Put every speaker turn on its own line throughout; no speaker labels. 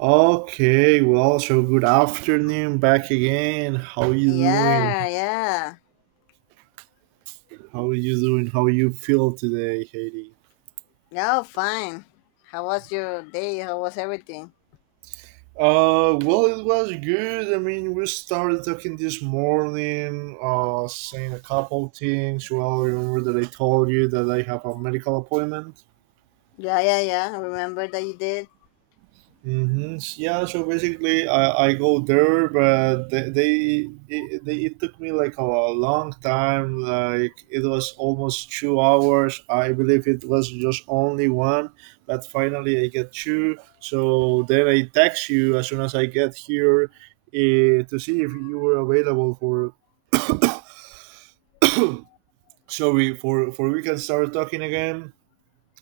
Okay, well, so good afternoon, back again. How you doing?
Yeah, yeah.
How you doing? How you feel today, Haiti?
No, fine. How was your day? How was everything?
Well, it was good. I mean, we started talking this morning, saying a couple things. Well, remember that I told you that I have a medical appointment.
Yeah, yeah, yeah. I remember that you did.
Hmm. Yeah, so basically, I go there, but they it took me like a long time. Like it was almost 2 hours. I believe it was just only one, but finally I get two. So then I text you as soon as I get here, to see if you were available for... So we... for we can start talking again.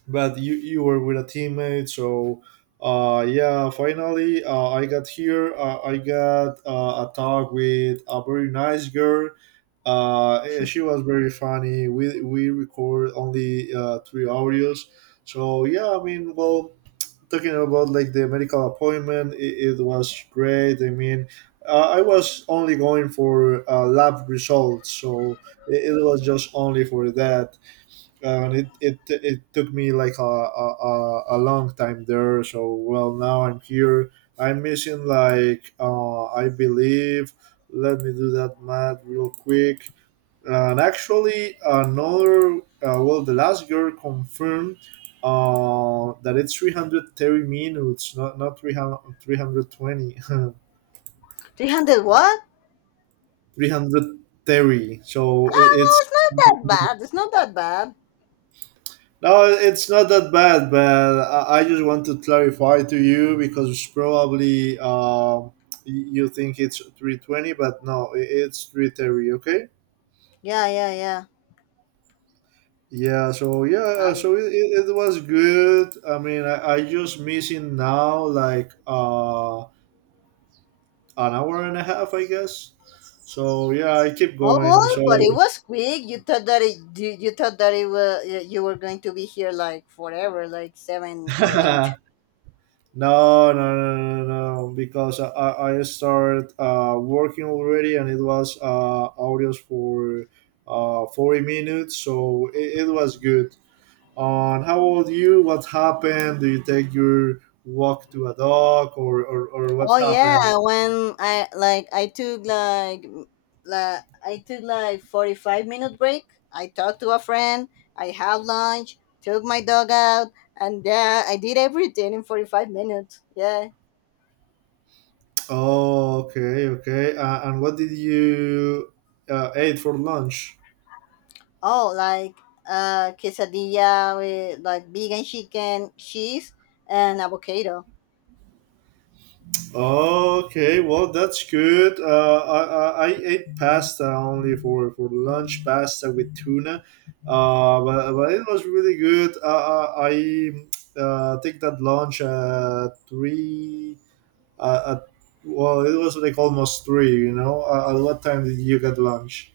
But you were with a teammate. So yeah, finally I got here. I got a talk with a very nice girl. She was very funny. We record only three audios. So yeah, I mean, well, talking about like the medical appointment, it was great. I mean, I was only going for lab results. So it was just only for that. And it took me like a long time there. So, well, now I'm here. I'm missing like I believe, let me do that math real quick. And actually another... Well, the last girl confirmed that it's 330 minutes, not 300, 320
300 what?
so it,
Ah,
it's
well, it's not that bad. It's not that bad.
No, it's not that bad, but I just want to clarify to you because probably you think it's 320, but no, it's 330, okay?
Yeah, yeah, yeah.
Yeah, so yeah,
And
so it was good. I mean, I just missing now like an hour and a half, I guess. So yeah, I keep
oh,
going.
well,
So...
but it was quick. You thought that it was. You were going to be here like forever, like seven or eight.
No, no, no, no, no, no, because I started working already, and it was audios for 40 minutes, so it was good. On how old you? What happened? Do you take your walk to a dog, or what
Oh yeah,
happened?
when I like I took like I took like 45-minute break. I talked to a friend, I had lunch, took my dog out, and yeah, I did everything in 45 minutes. Yeah.
Oh, okay, okay. And what did you eat for lunch?
Oh, like quesadilla with like vegan chicken, cheese and avocado.
Okay, well, that's good. I ate pasta only for lunch, pasta with tuna, but it was really good. I take that lunch at 3. Uh, at, well, it was like almost 3. You know, at what time did you get lunch?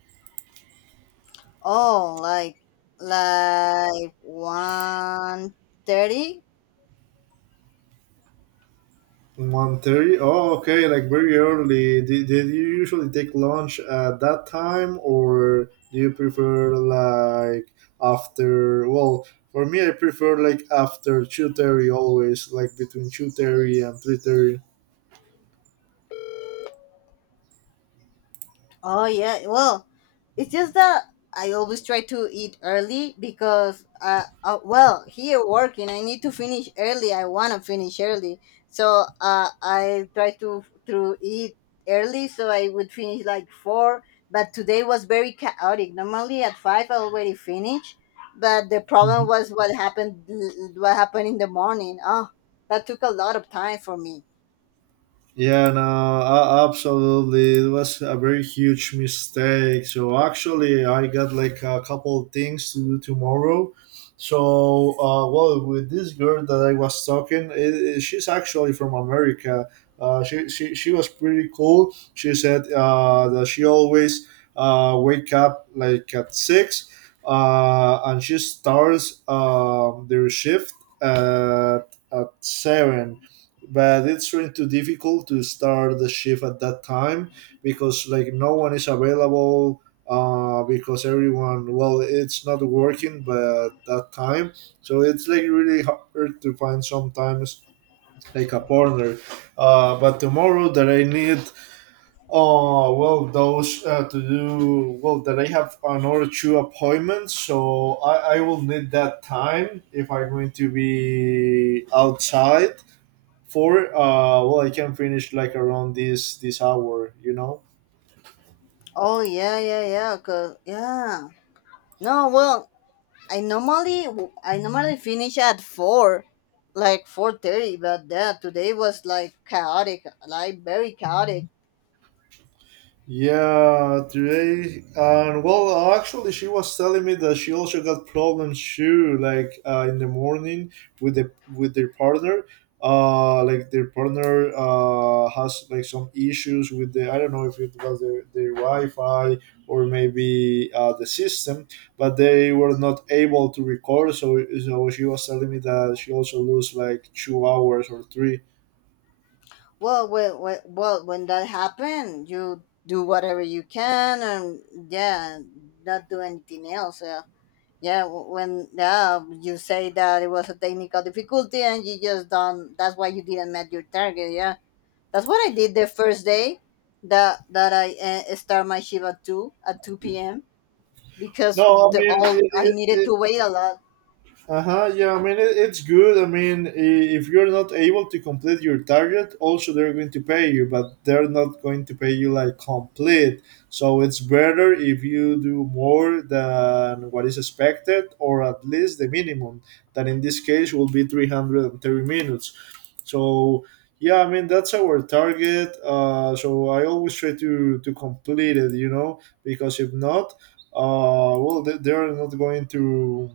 Oh, like 1:30.
1:30. Oh, okay, like very early. Did you usually take lunch at that time, or do you prefer like after? Well, for me, I prefer like after 2:30 always, like between 2:30 and 3:30.
Oh yeah, well, it's just that I always try to eat early because well, here working I need to finish early. I wanna finish early, so I try to eat early so I would finish like four. But today was very chaotic. Normally at five I already finished, but the problem was what happened in the morning. Oh, that took a lot of time for me.
Yeah, no, absolutely. It was a very huge mistake. So actually, I got like a couple of things to do tomorrow. So, well, with this girl that I was talking, she's actually from America. She was pretty cool. She said that she always wake up like at 6, and she starts their shift at 7, but it's really too difficult to start the shift at that time because like no one is available, because everyone, well, it's not working but that time. So it's like really hard to find sometimes like a partner. But tomorrow that I need, well those to do well that I have another two appointments, so I will need that time if I'm going to be outside. Four, well, I can finish like around this hour, you know.
Oh yeah, yeah, yeah. Cause yeah. No, well, I normally I normally finish at four, like 4:30. But that today was like chaotic, like very chaotic.
Yeah, today. And well, actually, she was telling me that she also got problems too, like in the morning, with their partner. Like their partner has like some issues with the... I don't know if it was their wi-fi, or maybe the system, but they were not able to record. So she was telling me that she also lose like 2 hours or three.
Well, when that happened, you do whatever you can, and yeah, not do anything else. Yeah, yeah. When you say that it was a technical difficulty, and you just don't. That's why you didn't met your target. Yeah, that's what I did the first day. That that I start my shift at 2 p.m.
No,
because
I
the
mean,
all I needed to wait a lot.
uh-huh, yeah, I mean, it's good. I mean, if you're not able to complete your target, also they're going to pay you, but they're not going to pay you like complete. So it's better if you do more than what is expected, or at least the minimum, that in this case will be 330 minutes. So, yeah, I mean, that's our target. So I always try to complete it, you know, because if not, well, they're not going to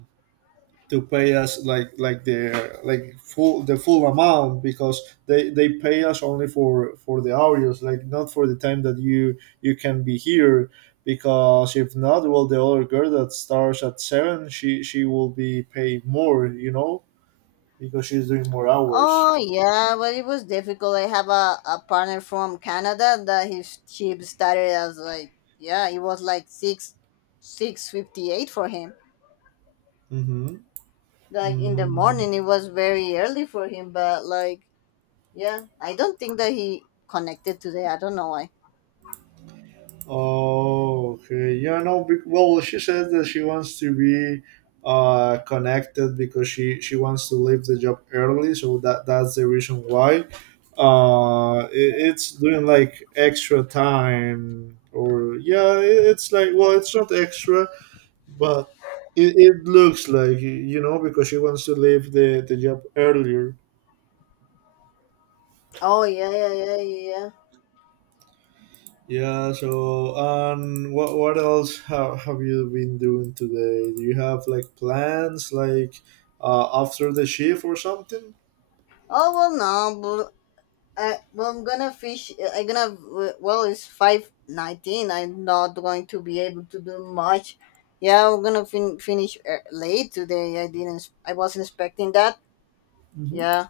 to pay us like their like full the full amount because they pay us only for the hours, like not for the time that you can be here. Because if not, well, the other girl that starts at 7, she will be paid more, you know, because she's doing more hours.
Oh yeah, but it was difficult. I have a partner from Canada that his chip started as like yeah, it was like six fifty eight for him.
Mm-hmm.
Like in the
Mm.
morning it was very early for him, but like yeah, I don't think that he connected today. I don't know why.
Oh, okay. Yeah, no. Well, she says that she wants to be connected because she wants to leave the job early. So that's the reason why. It's doing like extra time, or yeah, it's like, well, it's not extra, but it looks like, because she wants to leave the job earlier.
Oh yeah.
Yeah, so what else have you been doing today? Do you have like plans like after the shift or something?
Oh well, no. Well, I'm gonna fish. I'm gonna. Well, it's 5:19. I'm not going to be able to do much. Yeah, finish late today. I didn't. I wasn't expecting that.
Hmm.
Yeah.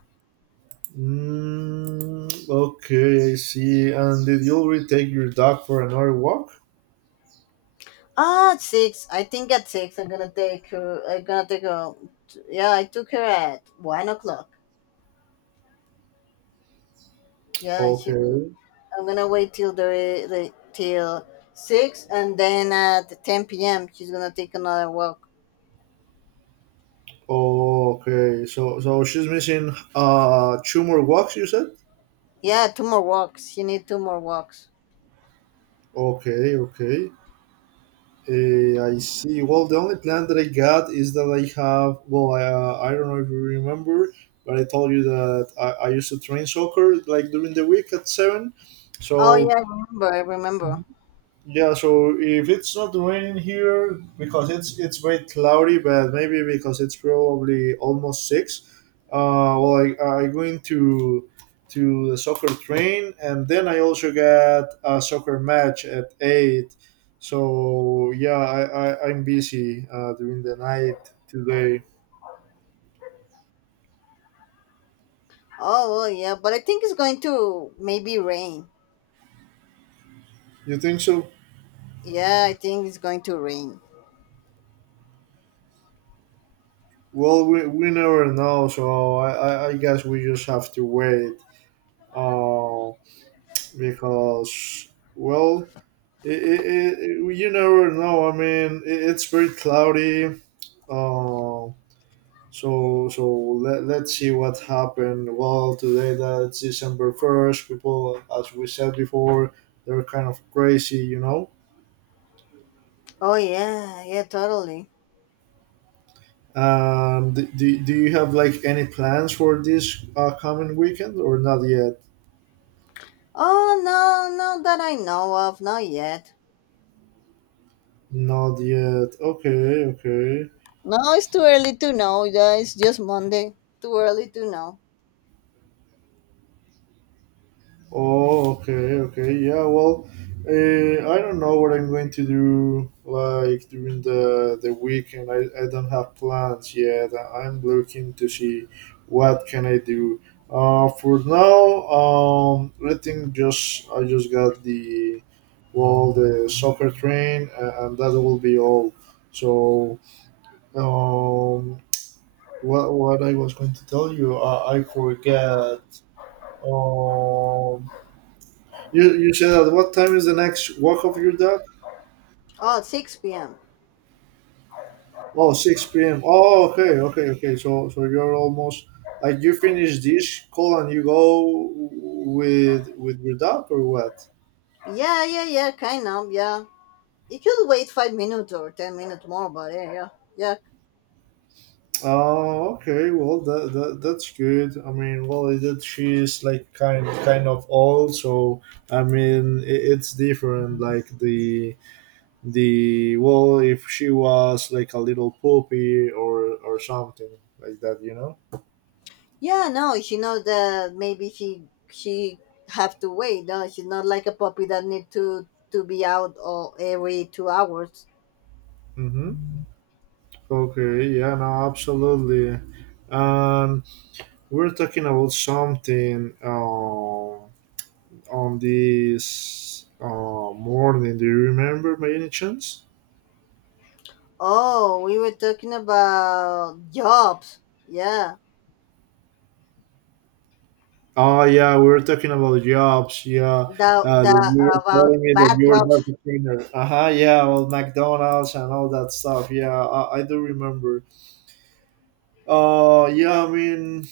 Mm, okay, I see. And did you already take your dog for another walk?
Ah, at six. I think at six I'm gonna take her. Yeah, I took her at 1 o'clock. Yeah, she.
Okay.
I'm gonna wait till the till six, and then at ten p.m. she's gonna take another walk.
Okay. So she's missing two more walks, you said?
Yeah, two more walks. She need two more walks.
Okay, okay. I see. Well, the only plan that I got is that I have... Well, I don't know if you remember, but I told you that I used to train soccer like during the week at 7.
Oh yeah,
So
I remember, I remember.
yeah, so if it's not raining here, because it's very cloudy, but maybe because it's probably almost six. Well, I going to the soccer train, and then I also got a soccer match at 8. So yeah, I'm busy during the night today.
Oh, oh yeah, but I think it's going to maybe rain.
You think so?
Yeah, I think it's going to rain.
Well, we never know, so I guess we just have to wait. Uh, because, well, It, it, you never know. I mean, it's very cloudy. Uh, let's see what happened. Well, today that's December first. People, as we said before, they're kind of crazy, you know.
Oh yeah, yeah, totally.
Do you have like any plans for this coming weekend, or not yet?
Oh no, not that I know of, not yet.
Not yet. Okay, okay.
No, it's too early to know. Yeah, it's just Monday. Too early to know.
Oh, okay, okay, yeah. Well, I don't know what I'm going to do like during the weekend. I don't have plans yet. I'm looking to see what can I do. For now, I think just I just got the... well, the soccer train, and that will be all. So, um, what I was going to tell you, I forget. Um, you said at what time is the next walk of your dog?
Oh, it's 6 p.m.
Oh, 6 p.m. Oh, okay, okay, okay. So you're almost like you finish this call and you go with your dog, or what?
Yeah, yeah, yeah, kind of, yeah. You could wait 5 minutes or 10 minutes more, but yeah, yeah, yeah.
Oh, okay. Well, that's good. I mean, well, she's like kind of old, so I mean, it's different. Like the well, if she was like a little puppy, or something like that, you know.
Yeah, no, she knows that maybe she have to wait. No, she's not like a puppy that need to be out all, every 2 hours.
Mm-hmm. Okay, yeah, no, absolutely. And we're talking about something on this morning. Do you remember by any chance?
Oh, we were talking about jobs. Yeah,
Oh, yeah, we were talking about jobs. Yeah,
the
that
the
you were
about
telling me that
bad
you were
jobs.
data cleaner. Uh huh, yeah, well, McDonald's and all that stuff. Yeah, I do remember. Yeah, I mean,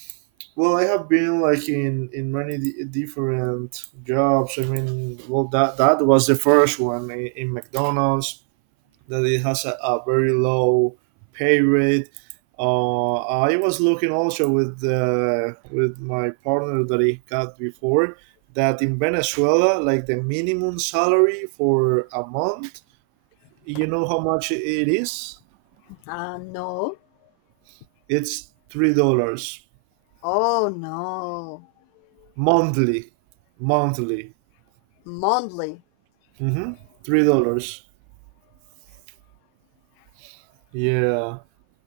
well, I have been like in many different jobs. I mean, well, that was the first one in McDonald's, that it has a very low pay rate. Uh, I was looking also with my partner that he got before, that in Venezuela, like the minimum salary for a month, you know how much it is?
No.
It's $3
Oh no,
monthly, monthly.
monthly.
Mm-hmm. $3. Yeah,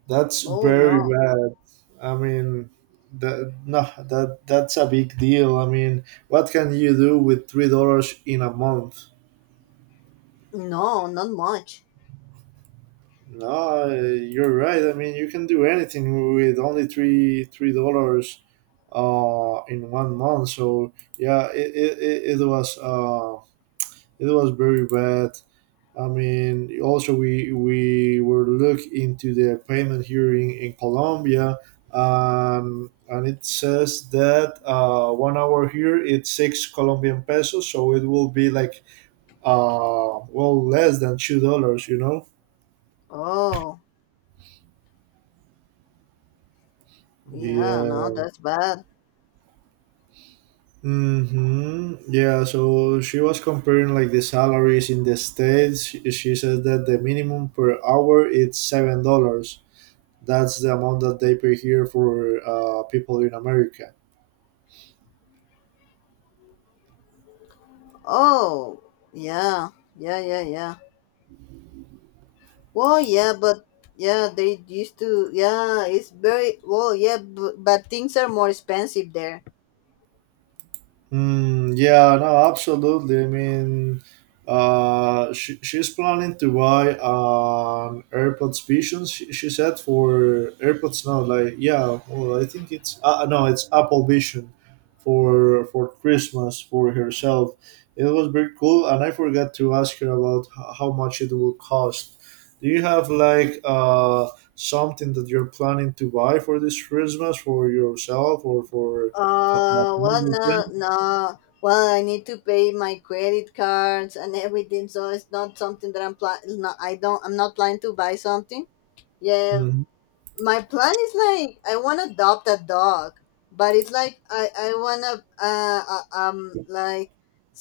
that's
Oh
very
no,
bad. I mean, that no, that's a big deal. I mean, what can you do with $3 in a month?
no, not much.
No, you're right. I mean, you can do anything with only three dollars in one month. So yeah, it it was uh it was very bad. I mean, also we were look into the payment hearing in Colombia, and it says that 1 hour here it's 6 Colombian pesos, so it will be like well, less than $2, you know.
Oh yeah, no,
Yeah.
that's bad.
Mm-hmm. Yeah. So she was comparing like the salaries in the states. She said that the minimum per hour it's $7. That's the amount that they pay here for people in America.
Oh yeah, yeah, yeah, yeah. Well, yeah, but yeah, they used to. Yeah, it's very well. Yeah, but things are more expensive there.
Yeah, no, absolutely. I mean, she's planning to buy an AirPods Vision. She said for AirPods now, like yeah, well, I think it's no, it's Apple Vision for Christmas for herself. It was very cool, and I forgot to ask her about how much it will cost. Do you have like something that you're planning to buy for this Christmas for yourself or for
Well,
your
no,
friends?
no. Well, I need to pay my credit cards and everything, so it's not something that I'm planning. I don't. I'm not planning to buy something. Yeah,
Mhm.
my plan is like I want to adopt a dog, but it's like I want to like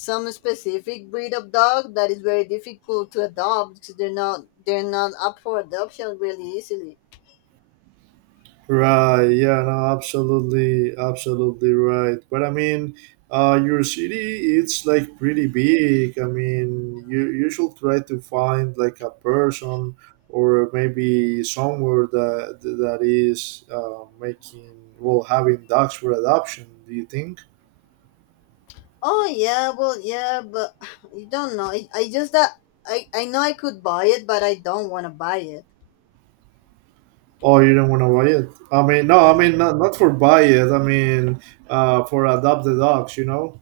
some specific breed of dog that is very difficult to adopt because they're not up for adoption really easily.
Right. Yeah. No. Absolutely. Absolutely right. But I mean, your city it's like pretty big. I mean, you should try to find like a person or maybe somewhere that is making well having dogs for adoption. Do you think?
Oh yeah, well yeah, but you don't know. I just that I know I could buy it, but I don't want to buy it.
Oh, you don't want to buy it? I mean, no. I
Mm.
mean, not for buy it. I mean, for adopt the dogs. You know.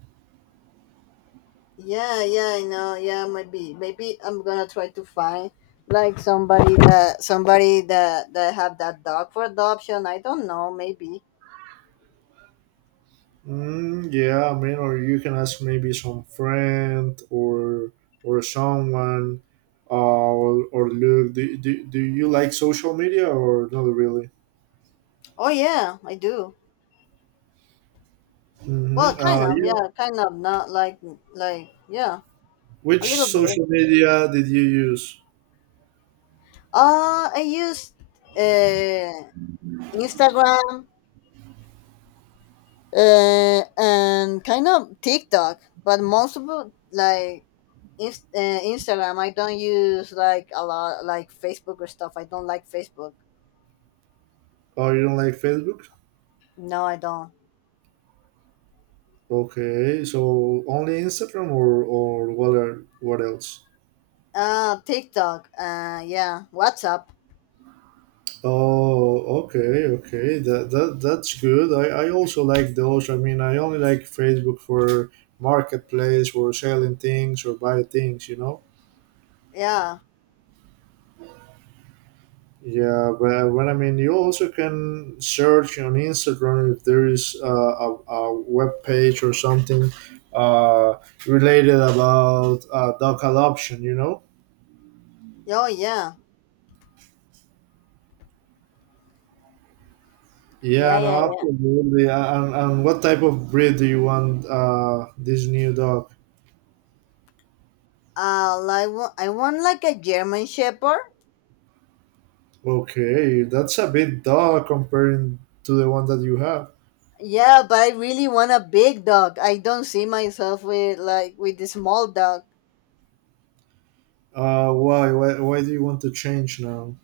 Yeah, yeah, I know. Yeah, maybe, maybe I'm gonna try to find like somebody that have that dog for adoption. I don't know. Maybe.
Yeah, I mean, or you can ask maybe some friend or someone, or look, do you like social media or not really?
Oh yeah, I do.
Mm-hmm.
Well, kind of.
Yeah.
Yeah, kind of. Not like a
Which
little bit.
social media did you use?
I use uh Instagram and kind of TikTok, but most of it, like. Instagram. I don't use like a lot, like Facebook or stuff. I don't like Facebook.
Oh, you don't like Facebook?
No, I don't.
Okay, so only Instagram or what else?
TikTok. Yeah. WhatsApp.
Oh, okay, okay. That's good. I also like those. I mean, I only like Facebook for marketplace or selling things or buy things, you know.
Yeah.
Yeah, but when I mean, you also can search on Instagram if there is a web page or something uh, related about dog adoption, you know.
Oh, yeah.
Yeah,
Yeah,
no,
yeah, yeah.
absolutely. And what type of breed do you want this new dog?
I want like a German Shepherd.
Okay, that's a bit dull comparing to the one that you have.
Yeah, but I really want a big dog. I don't see myself with the small dog.
Why? Why do you want to change now?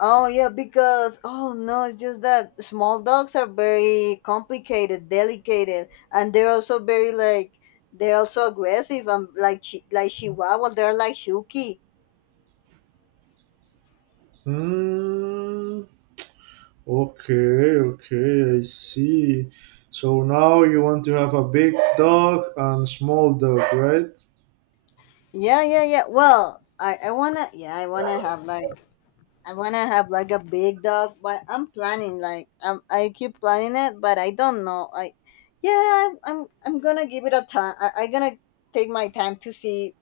Oh yeah, because oh no, it's just that small dogs are very complicated, delicate, and they're also very like they're also aggressive and like Chihuahuas. They're like Shuki.
Hmm. Okay, okay, I see. So now you want to have a big dog and small dog, right?
Yeah, yeah, yeah. Well, I wanna yeah, I wanna have like I wanna have like a big dog, but I'm planning like I keep planning it, but I don't know. I yeah, I'm gonna give it a time. I gonna take my time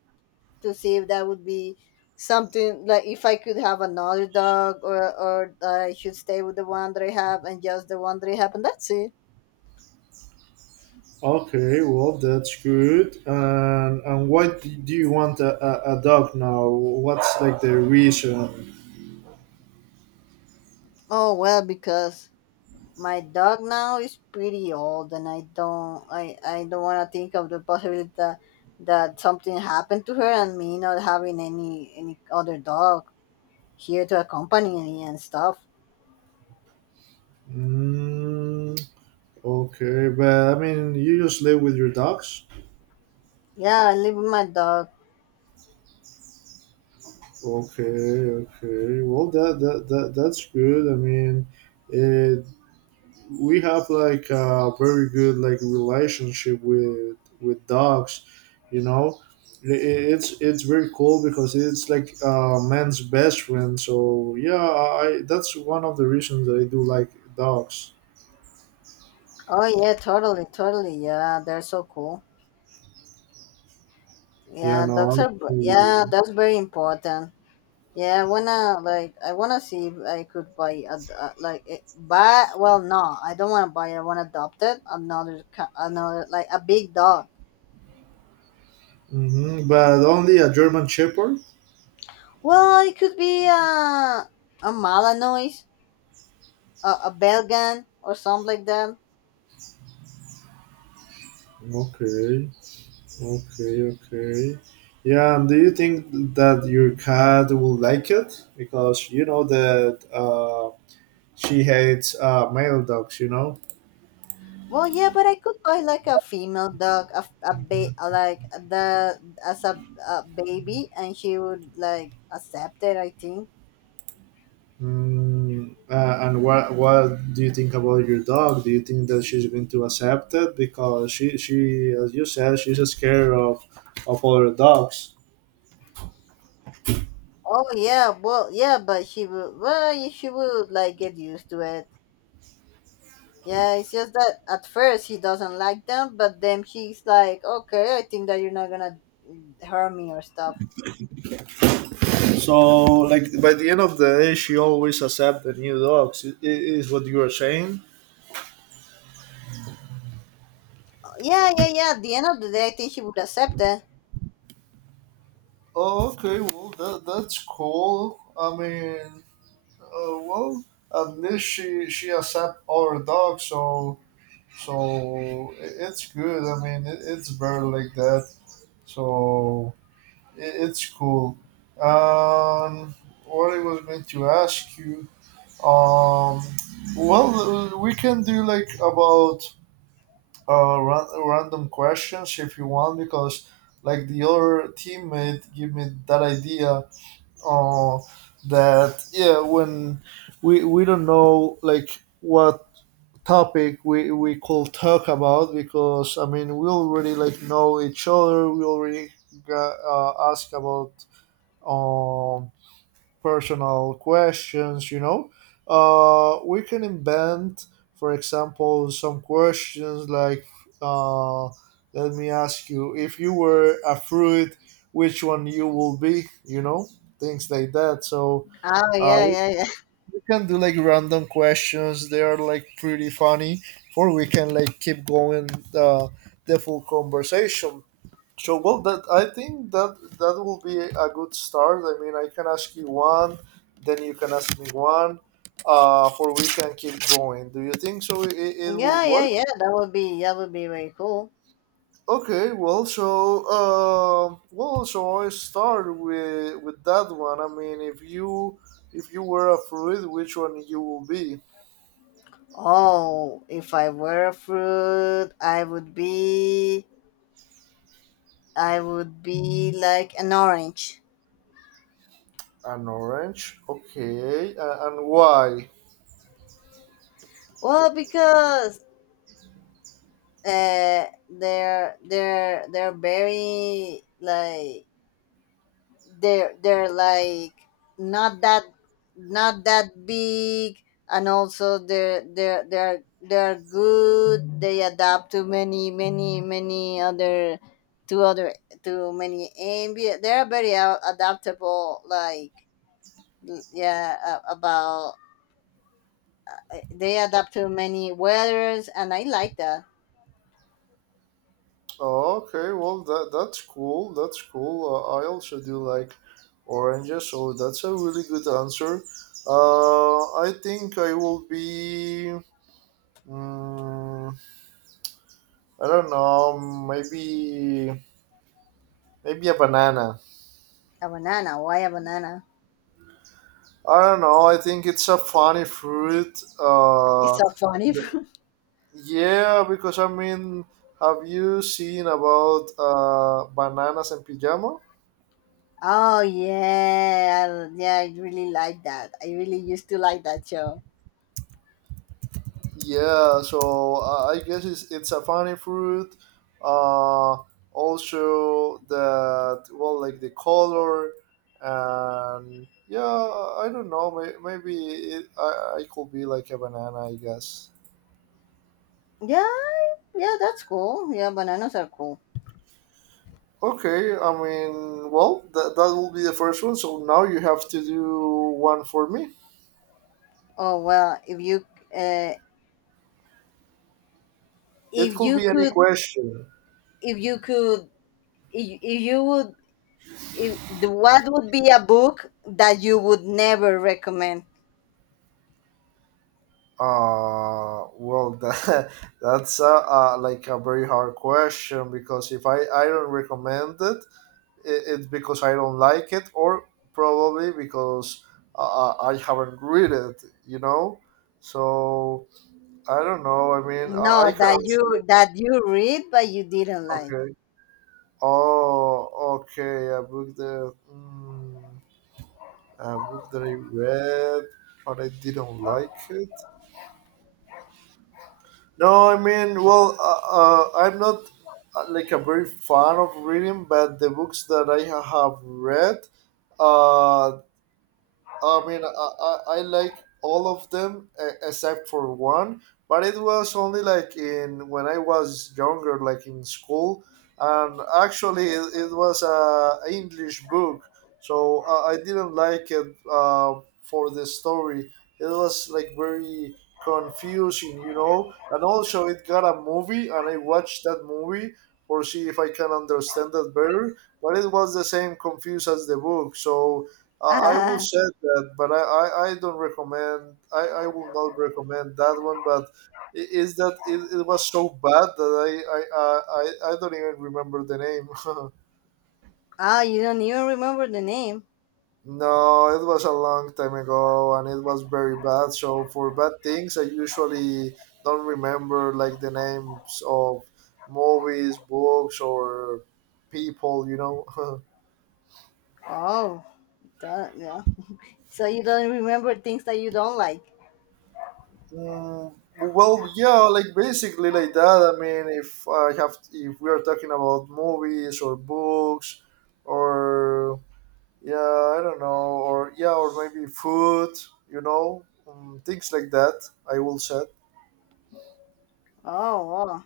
to see if that would be something like if I could have another dog or that I should stay with the one that I have and just the one that I have, and that's it.
Okay, well that's good. And why do you want a dog now? What's like the reason?
Oh well, because my dog now is pretty old, and I don't want to think of the possibility that, that something happened to her and me not having any other dog here to accompany me and stuff.
Mm, okay, but I mean, you just live with your dogs.
Yeah, I live with my dog.
Okay, okay. Well, that's good. I mean, it, we have like a very good like relationship with dogs. You know, it's very cool because it's like man's best friend. So yeah, I that's one of the reasons that I do like dogs.
Oh yeah, totally, totally. Yeah, they're so cool.
Yeah,
Yeah, dogs
no.
are. Yeah, that's very important. I wanna see if I could buy a d- like eh, buy. Well, no, I don't wanna buy. I wanna adopt it another another like a big dog.
Mm-hmm, but only a German Shepherd.
Well, it could be a Malinois, a Belgian, or something like that.
Okay. Okay, okay. Yeah, and do you think that your cat will like it? Because you know that she hates male dogs, you know?
Well, yeah, but I could buy like a female dog, a like the as a baby, and she would like accept it. I think.
And what do you think about your dog? Do you think that she's going to accept it? Because she as you said, she's scared of other dogs.
Oh yeah, well yeah, but she will. Well, she would like get used to it. Yeah, it's just that at first she doesn't like them, but then she's like, okay, I think that you're not gonna harm me or stuff.
So, like, by the end of the day, she always accepts the new dogs. Is what you are saying?
Yeah, yeah, yeah. At the end of the day, I think she would accept it.
Oh, okay. Well, that's cool. I mean, well, at least she accept our dog, so it's good. I mean, it's better like that. So it's cool. Um, what I was going to ask you, um, we can do like about random questions if you want because like the other teammate gave me that idea uh, that yeah when we don't know like what topic we could talk about because I mean we already like know each other. We already got, ask about um personal questions, you know. We can invent, for example, some questions like uh let me ask you, if you were a fruit, which one you will be, you know, things like that. So
Oh
uh,
yeah, yeah, yeah,
we can do like random questions. They are like pretty funny, or we can like keep going uh, the full conversation. So well, that I think that that will be a good start. I mean, I can ask you one, then you can ask me one, or we can keep going. Do you think so? It, it will
yeah, yeah,
work.
yeah. That would be very cool.
Okay, well, so I start with that one. I mean, if you were a fruit, which one you will be?
Oh, if I were a fruit, I would be like an orange.
An orange? Okay. And why?
Well, because they're very like they're like not that not that big, and also they're good, they adapt to many many many other to other to many ambient. They're very adaptable, like l- yeah a- about they adapt to many weathers and I like that.
Oh, okay. Well, that's cool. That's cool. I also do like oranges, so that's a really good answer. I think I will be. mm I don't know. Maybe a banana.
A banana, why a banana?
I don't know. I think it's a funny fruit.
It's
Uh,
so funny.
but- yeah, because I mean, have you seen about bananas and pajama?
Yeah. I really like that. I really used to like that show.
Yeah, so I guess it's a funny fruit. Uh, Also that well, like the color, and yeah, I don't know. Maybe I could be like a banana, I guess.
Yeah, yeah. That's cool. Yeah, bananas are cool.
Okay, I mean, well, that will be the first one. So now you have to do one for me.
Oh well, uh,
It
if
could
you
be any
could,
question.
if you could, if you would, if the, what would be a book that you would never recommend?
Well, that's like a very hard question because if I don't recommend it, it's because I don't like it, or probably because I haven't read it, you know? So I don't know. I mean,
No,
I can
that you
answer.
read but you didn't like.
Okay. Oh, okay. A book that I read, but I didn't like it. No, I mean, well, I'm not like a very fan of reading, but the books that have read, uh, I mean, I like all of them except for one, but it was only like in when I was younger, like in school. And actually it was a English book, so I didn't like it for the story. It was like very confusing, you know. And also, it got a movie, and I watched that movie for see if I can understand that better. But it was the same confused as the book, so. I will share that, but I don't recommend. I will not recommend that one. But is that it was so bad that I, uh, I I don't even remember the name.
Ah, ah! You don't even remember the name.
No, it was a long time ago, and it was very bad. So for bad things, I usually don't remember like the names of movies, books, or people. You know.
Oh, duh, yeah. So you don't remember things that you don't like.
Well, yeah, like basically like that. I mean, if I have, if we are talking about movies or books, or yeah, I don't know, or yeah, or maybe food, you know, things like that. I will say.
Oh,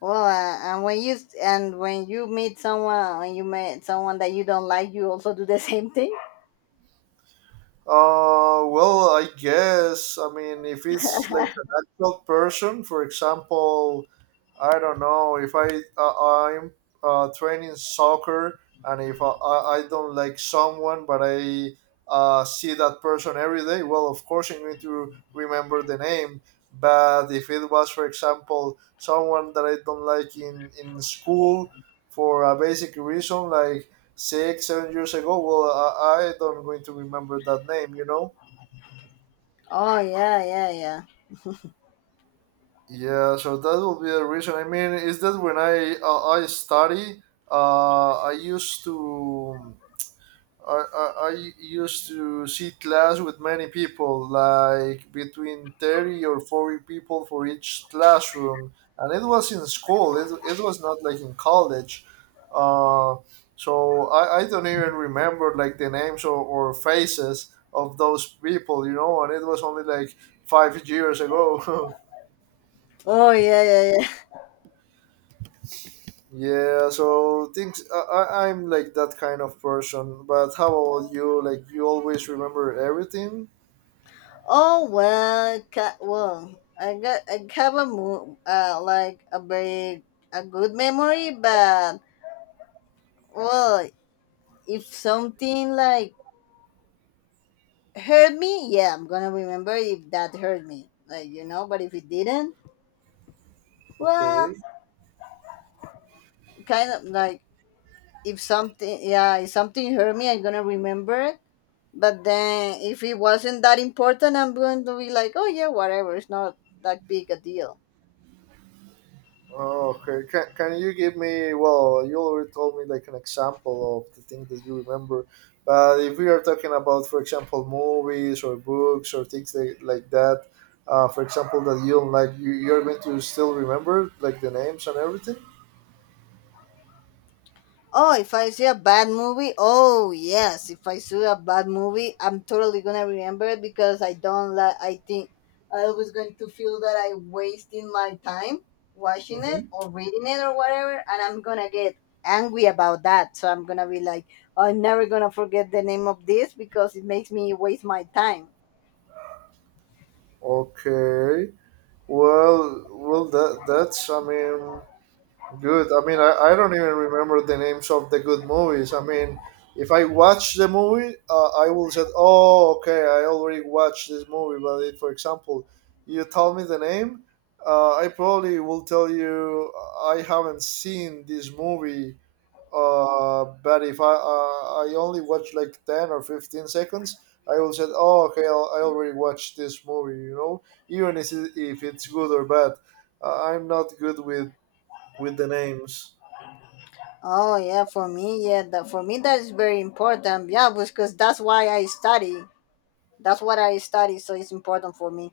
well and when you meet someone and you meet someone that you don't like, you also do the same thing.
Well, I guess. I mean, if it's like an actual person, for example, I don't know. If I I'm training soccer, and if I don't like someone, but I see that person every day, well, of course I'm going to remember the name. But if it was, for example, someone that I don't like in school for a basic reason, like 6, 7 years ago. Well, I don't going to remember that name, you know.
Oh yeah, yeah, yeah.
Yeah, so that will be the reason. I mean, is that when I study, uh, I used to I used to sit class with many people, like between 30 or 40 people for each classroom. And it was in school, it was not like in college. Uh, so I don't even remember like the names or faces of those people, you know, and it was only like 5 years ago.
Oh yeah, yeah, yeah.
Yeah, so things I'm like that kind of person, but how about you? Like you always remember everything?
Oh well, well, I have a mo- like a very a good memory, but well, if something like hurt me, yeah, I'm gonna remember if that hurt me, like you know. But if it didn't, well,
Okay.
kind of like if something yeah if something hurt me I'm gonna remember it, but then if it wasn't that important I'm going to be like, oh yeah, whatever, it's not that big a deal.
Oh, okay. Can you give me, well, you already told me like an example of the thing that you remember. But if we are talking about, for example, movies or books or things like that, for example, that you don't like, you're going to still remember like the names and everything?
Oh, if I see a bad movie, oh yes, if I see a bad movie, I'm totally gonna remember it because I don't like. I think I was going to feel that I wasted my time watching
Mm-hmm.
it or reading it or whatever, and I'm gonna get angry about that. So I'm gonna be like, I'm never gonna forget the name of this because it makes me waste my time.
Okay. Well, I mean, good. I mean, I don't even remember the names of the good movies. I mean, if I watch the movie, I will say, oh, okay, I already watched this movie. But if, for example, you tell me the name, I probably will tell you I haven't seen this movie. But if I I only watch like 10 or 15 seconds, I will say, oh, okay, I already watched this movie, you know, even if it's good or bad. I'm not good with the names.
Oh yeah, for me, yeah, that for me that is very important. Yeah, because that's why I study. That's what I study, so it's important for me.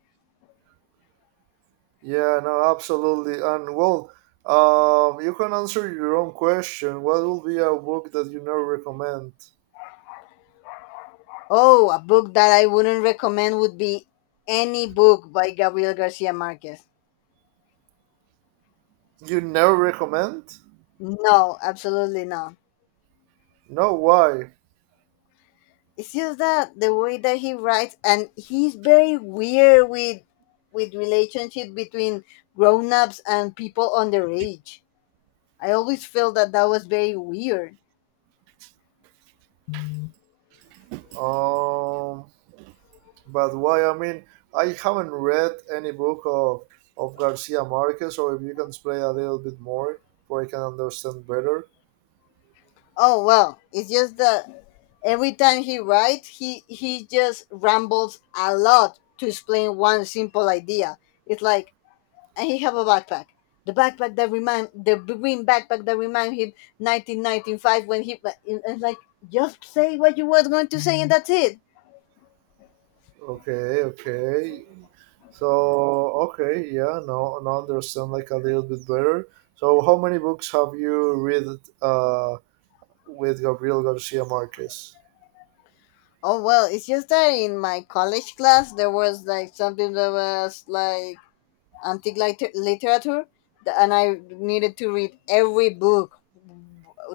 Yeah, no, absolutely. And well, you can answer your own question. What will be a book that you never recommend?
Oh, a book that I wouldn't recommend would be any book by Gabriel Garcia Marquez.
You never recommend?
No, absolutely not.
No, why?
It's just that the way that he writes and he's very weird with relationship between grown-ups and people underage. I always felt that that was very weird.
Um, but why? I mean, I haven't read any book of Garcia Marquez, or if you can explain a little bit more, so I can understand better.
Oh, well, it's just that every time he writes, he just rambles a lot to explain one simple idea. It's like and he have a backpack. The backpack that remind the green backpack that remind him 1995 when he and like just say what you was going to say and that's it.
Okay, okay. So okay, yeah, now I understand like a little bit better. So how many books have you read uh, with Gabriel Garcia Marquez?
Oh well, it's just that in my college class there was like something that was like antique literature, and I needed to read every book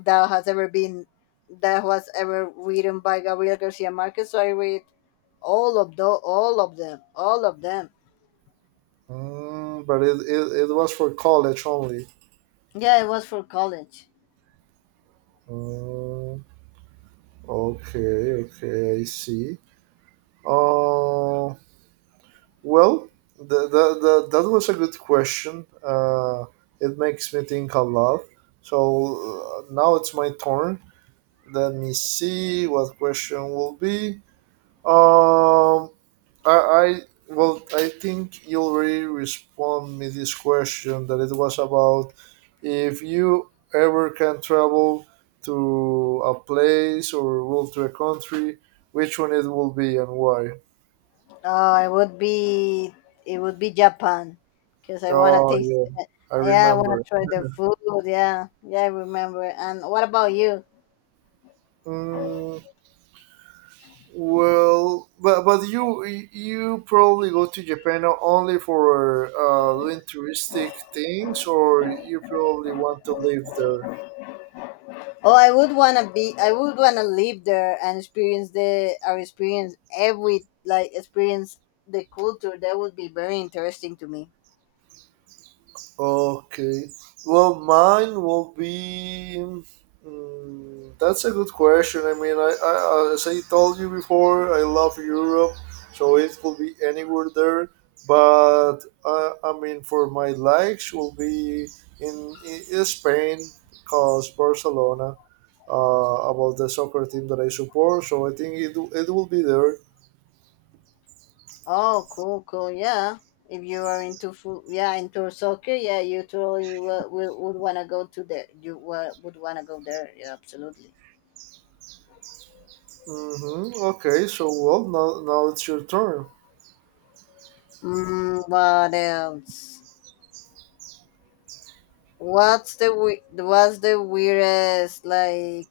that has ever been that was ever written by Gabriel Garcia Marquez. So I read all of them, all of them.
But it was for college only.
Yeah, it was for college.
Mm, okay, okay, I see. Uh, well, that was a good question. It makes me think a lot. So now it's my turn. Let me see what question will be. Um, I I think you already respond me this question that it was about if you ever can travel to a place or well to a country, which one it will be and why.
Oh, it would be Japan, because I want to
Oh
taste.
yeah, I
Yeah, I want
remember.
to try the food. Yeah, yeah, I remember. And what about you?
Mm, Well, but you probably go to Japan only for doing touristic things, or you probably want to live there.
Oh, I would want to be. I would want to live there and experience the or experience every experience the culture. That would be very interesting to me.
Okay. Well, mine will be. That's a good question. I mean, I as I told you before, I love Europe, so it could be anywhere there. But I mean, for my likes, will be in Spain, cause Barcelona, about the soccer team that I support. So I think it will be there.
Oh, cool, cool. Yeah, if you are into food, yeah, into soccer, yeah, you totally would want to go to there. Would want to go there. Yeah, absolutely.
Mm-hmm. Okay. So well, now it's your turn.
What else? What's the weirdest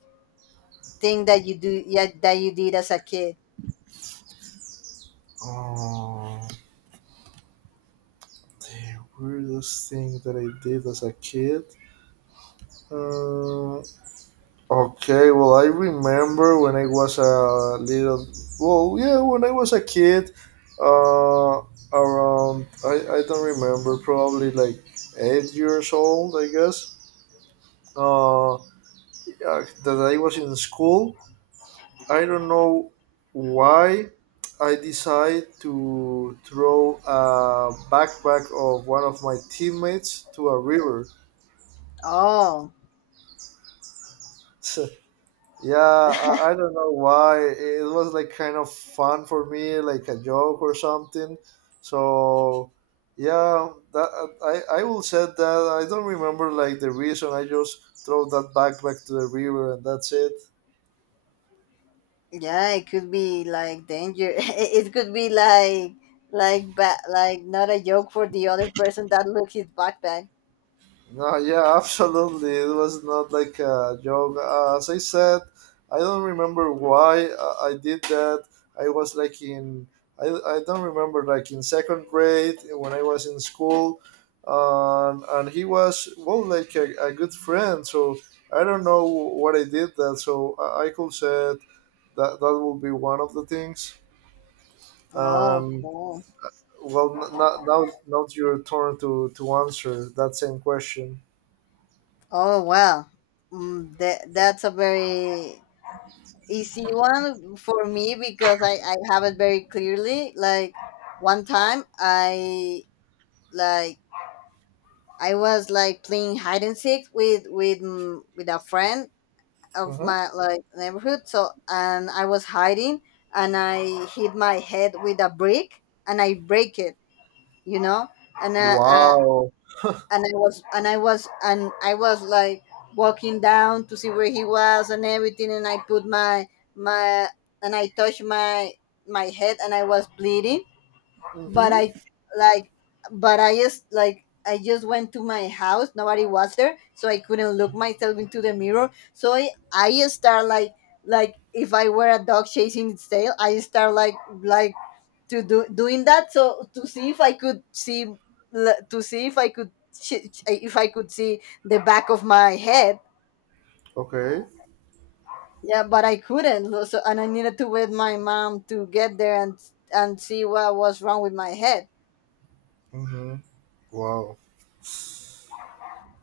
thing that you do yeah that you did as a kid?
Oh. Weirdest thing that I did as a kid. Uh, okay, well, I remember when I was a little. Well, yeah, when I was a kid, uh, around I don't remember, probably like 8 years old, I guess. Uh, yeah, that I was in school. I don't know why I decided to throw a backpack of one of my teammates to a river.
Oh,
Yeah, I don't know why. It was like kind of fun for me, like a joke or something. So yeah, that I will say that I don't remember like the reason. I just throw that backpack to the river and that's it.
yeah, it could be like danger. It could be like like not a joke for the other person that look his backpack.
No, yeah, absolutely. It was not like a joke. As I said, I don't remember why I did that. I was I don't remember, like in second grade when I was in school. And he was, well, like a good friend. So I don't know what I did that. So I could say that that will be one of the things.
Oh,
Um,
cool.
well, now it's your turn to answer that same question.
Oh, wow. That's a very easy one for me because I have it very clearly. One time I like was playing hide and seek with with a friend of
Mhm.
my like neighborhood. So and I was hiding and I hit my head with a brick and I break it, you know. And
Wow.
and I was like walking down to see where he was and everything. And I put my and I touched my head and I was bleeding but
Mm-hmm.
I like but I just went to my house. Nobody was there, so I couldn't look myself into the mirror. So I just start like if I were a dog chasing its tail, I start like to do doing that so to see if I could see to see if I could if I could see the back of my head.
Okay.
Yeah, but I couldn't. So and I needed to wait my mom to get there and see what was wrong with my head.
Hmm. Wow.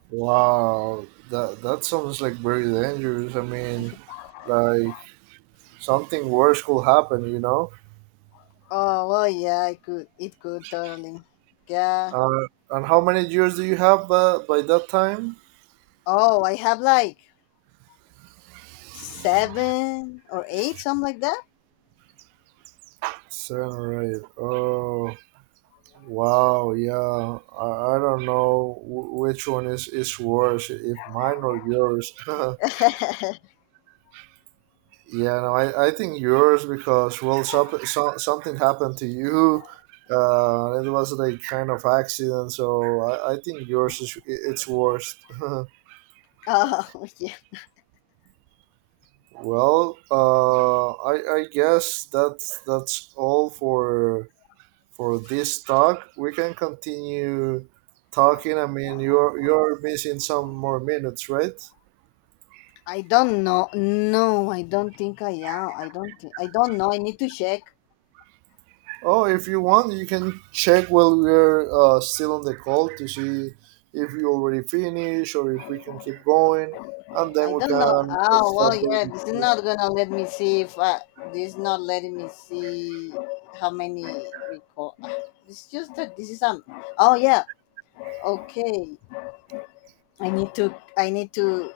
Wow. That that sounds like very dangerous. I mean, like something worse could happen. You know.
Oh well, yeah, I could. It could totally. Yeah.
And how many years do you have by that time?
Oh, I have like seven or eight, something like that.
Seven or eight. Oh. Wow. Yeah. I don't know which one is worse, if mine or yours. Yeah, no, I think yours because well, something happened to you. It was like kind of accident, so I think yours is it's worst.
oh yeah.
Well, I guess that's all for this talk. We can continue talking. I mean, you're missing some more minutes, right?
I don't know. No, I don't think I am. I don't think. I don't know. I need to check.
Oh, if you want, you can check while we're still on the call to see if you already finished or if we can keep going, and then
I
we
don't know.
can
Oh
stop
well,
the
yeah. This is
recording.
not gonna let me see if I, this is not letting me see how many record. Ah, it's just that this is Oh yeah. Okay. I need to I need to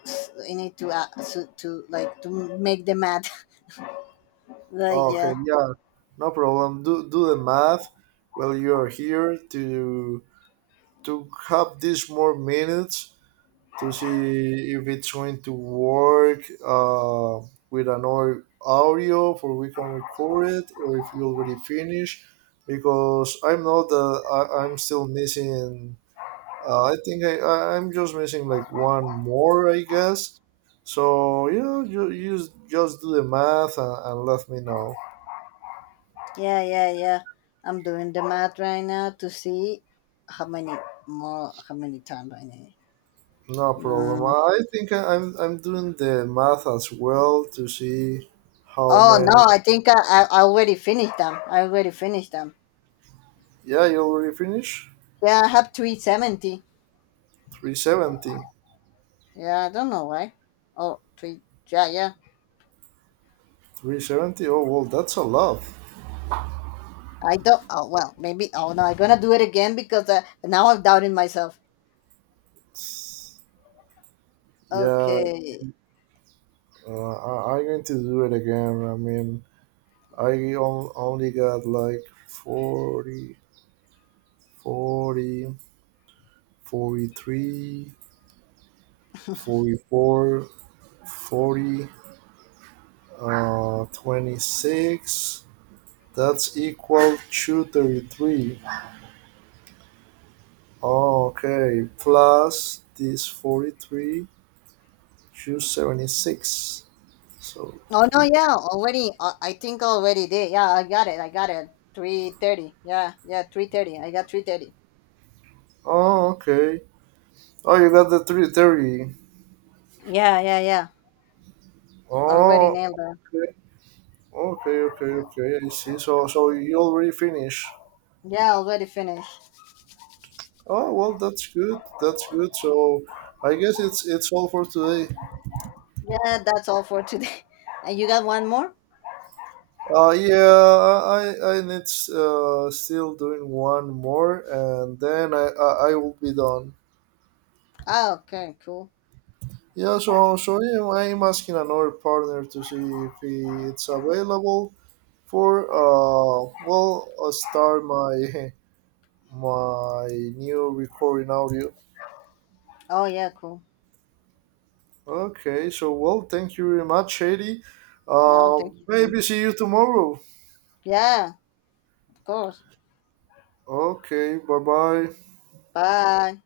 I need to to like to make the math. like
Oh, okay,
yeah.
yeah, no problem. Do the math while you are here to have these more minutes to see if it's going to work with an audio for we can record it or if you already finished because I know that I'm still missing I think I'm just missing like one more I guess so yeah just do the math and let me know.
Yeah, I'm doing the math right now to see how many more how many times I need.
No problem
Uh,
I think I'm doing the math as well to see how
oh
many.
no, I already finished them. I already finished them.
Yeah you already finished.
Yeah, I have 370.
370.
Yeah, I don't know why. Oh, three. Yeah, yeah.
370? Oh, well, that's a lot.
I don't. Oh well, maybe. Oh no, I'm gonna do it again because now I'm doubting myself.
Yeah,
Okay.
I'm going to do it again. I mean, only got like forty, forty three, forty four, 40, 26. That's equal to 33. Oh, okay, plus this 43, 276. So,
Oh no,
3.
yeah, already. I think already did. Yeah, I got it. I got it. 330. 330. I got 330.
Oh, okay. Oh, you got the 330.
Yeah, yeah, yeah. Already
Oh,
nailed that.
okay, okay, okay, okay. I see. So, so you already finished.
Yeah, already finished.
Oh, well, that's good. That's good. So, I guess it's all for today.
Yeah, that's all for today. And you got one more?
Yeah, I need still doing one more, and then I will be done.
Oh, okay, cool.
Yeah. So so yeah, I'm asking another partner to see if he, it's available for start my my new recording audio.
Oh yeah, cool.
Okay, so well, thank you very much, Shady.
No, thank you. Too.
Maybe see you tomorrow.
Yeah, of course.
Okay, bye bye.
Bye.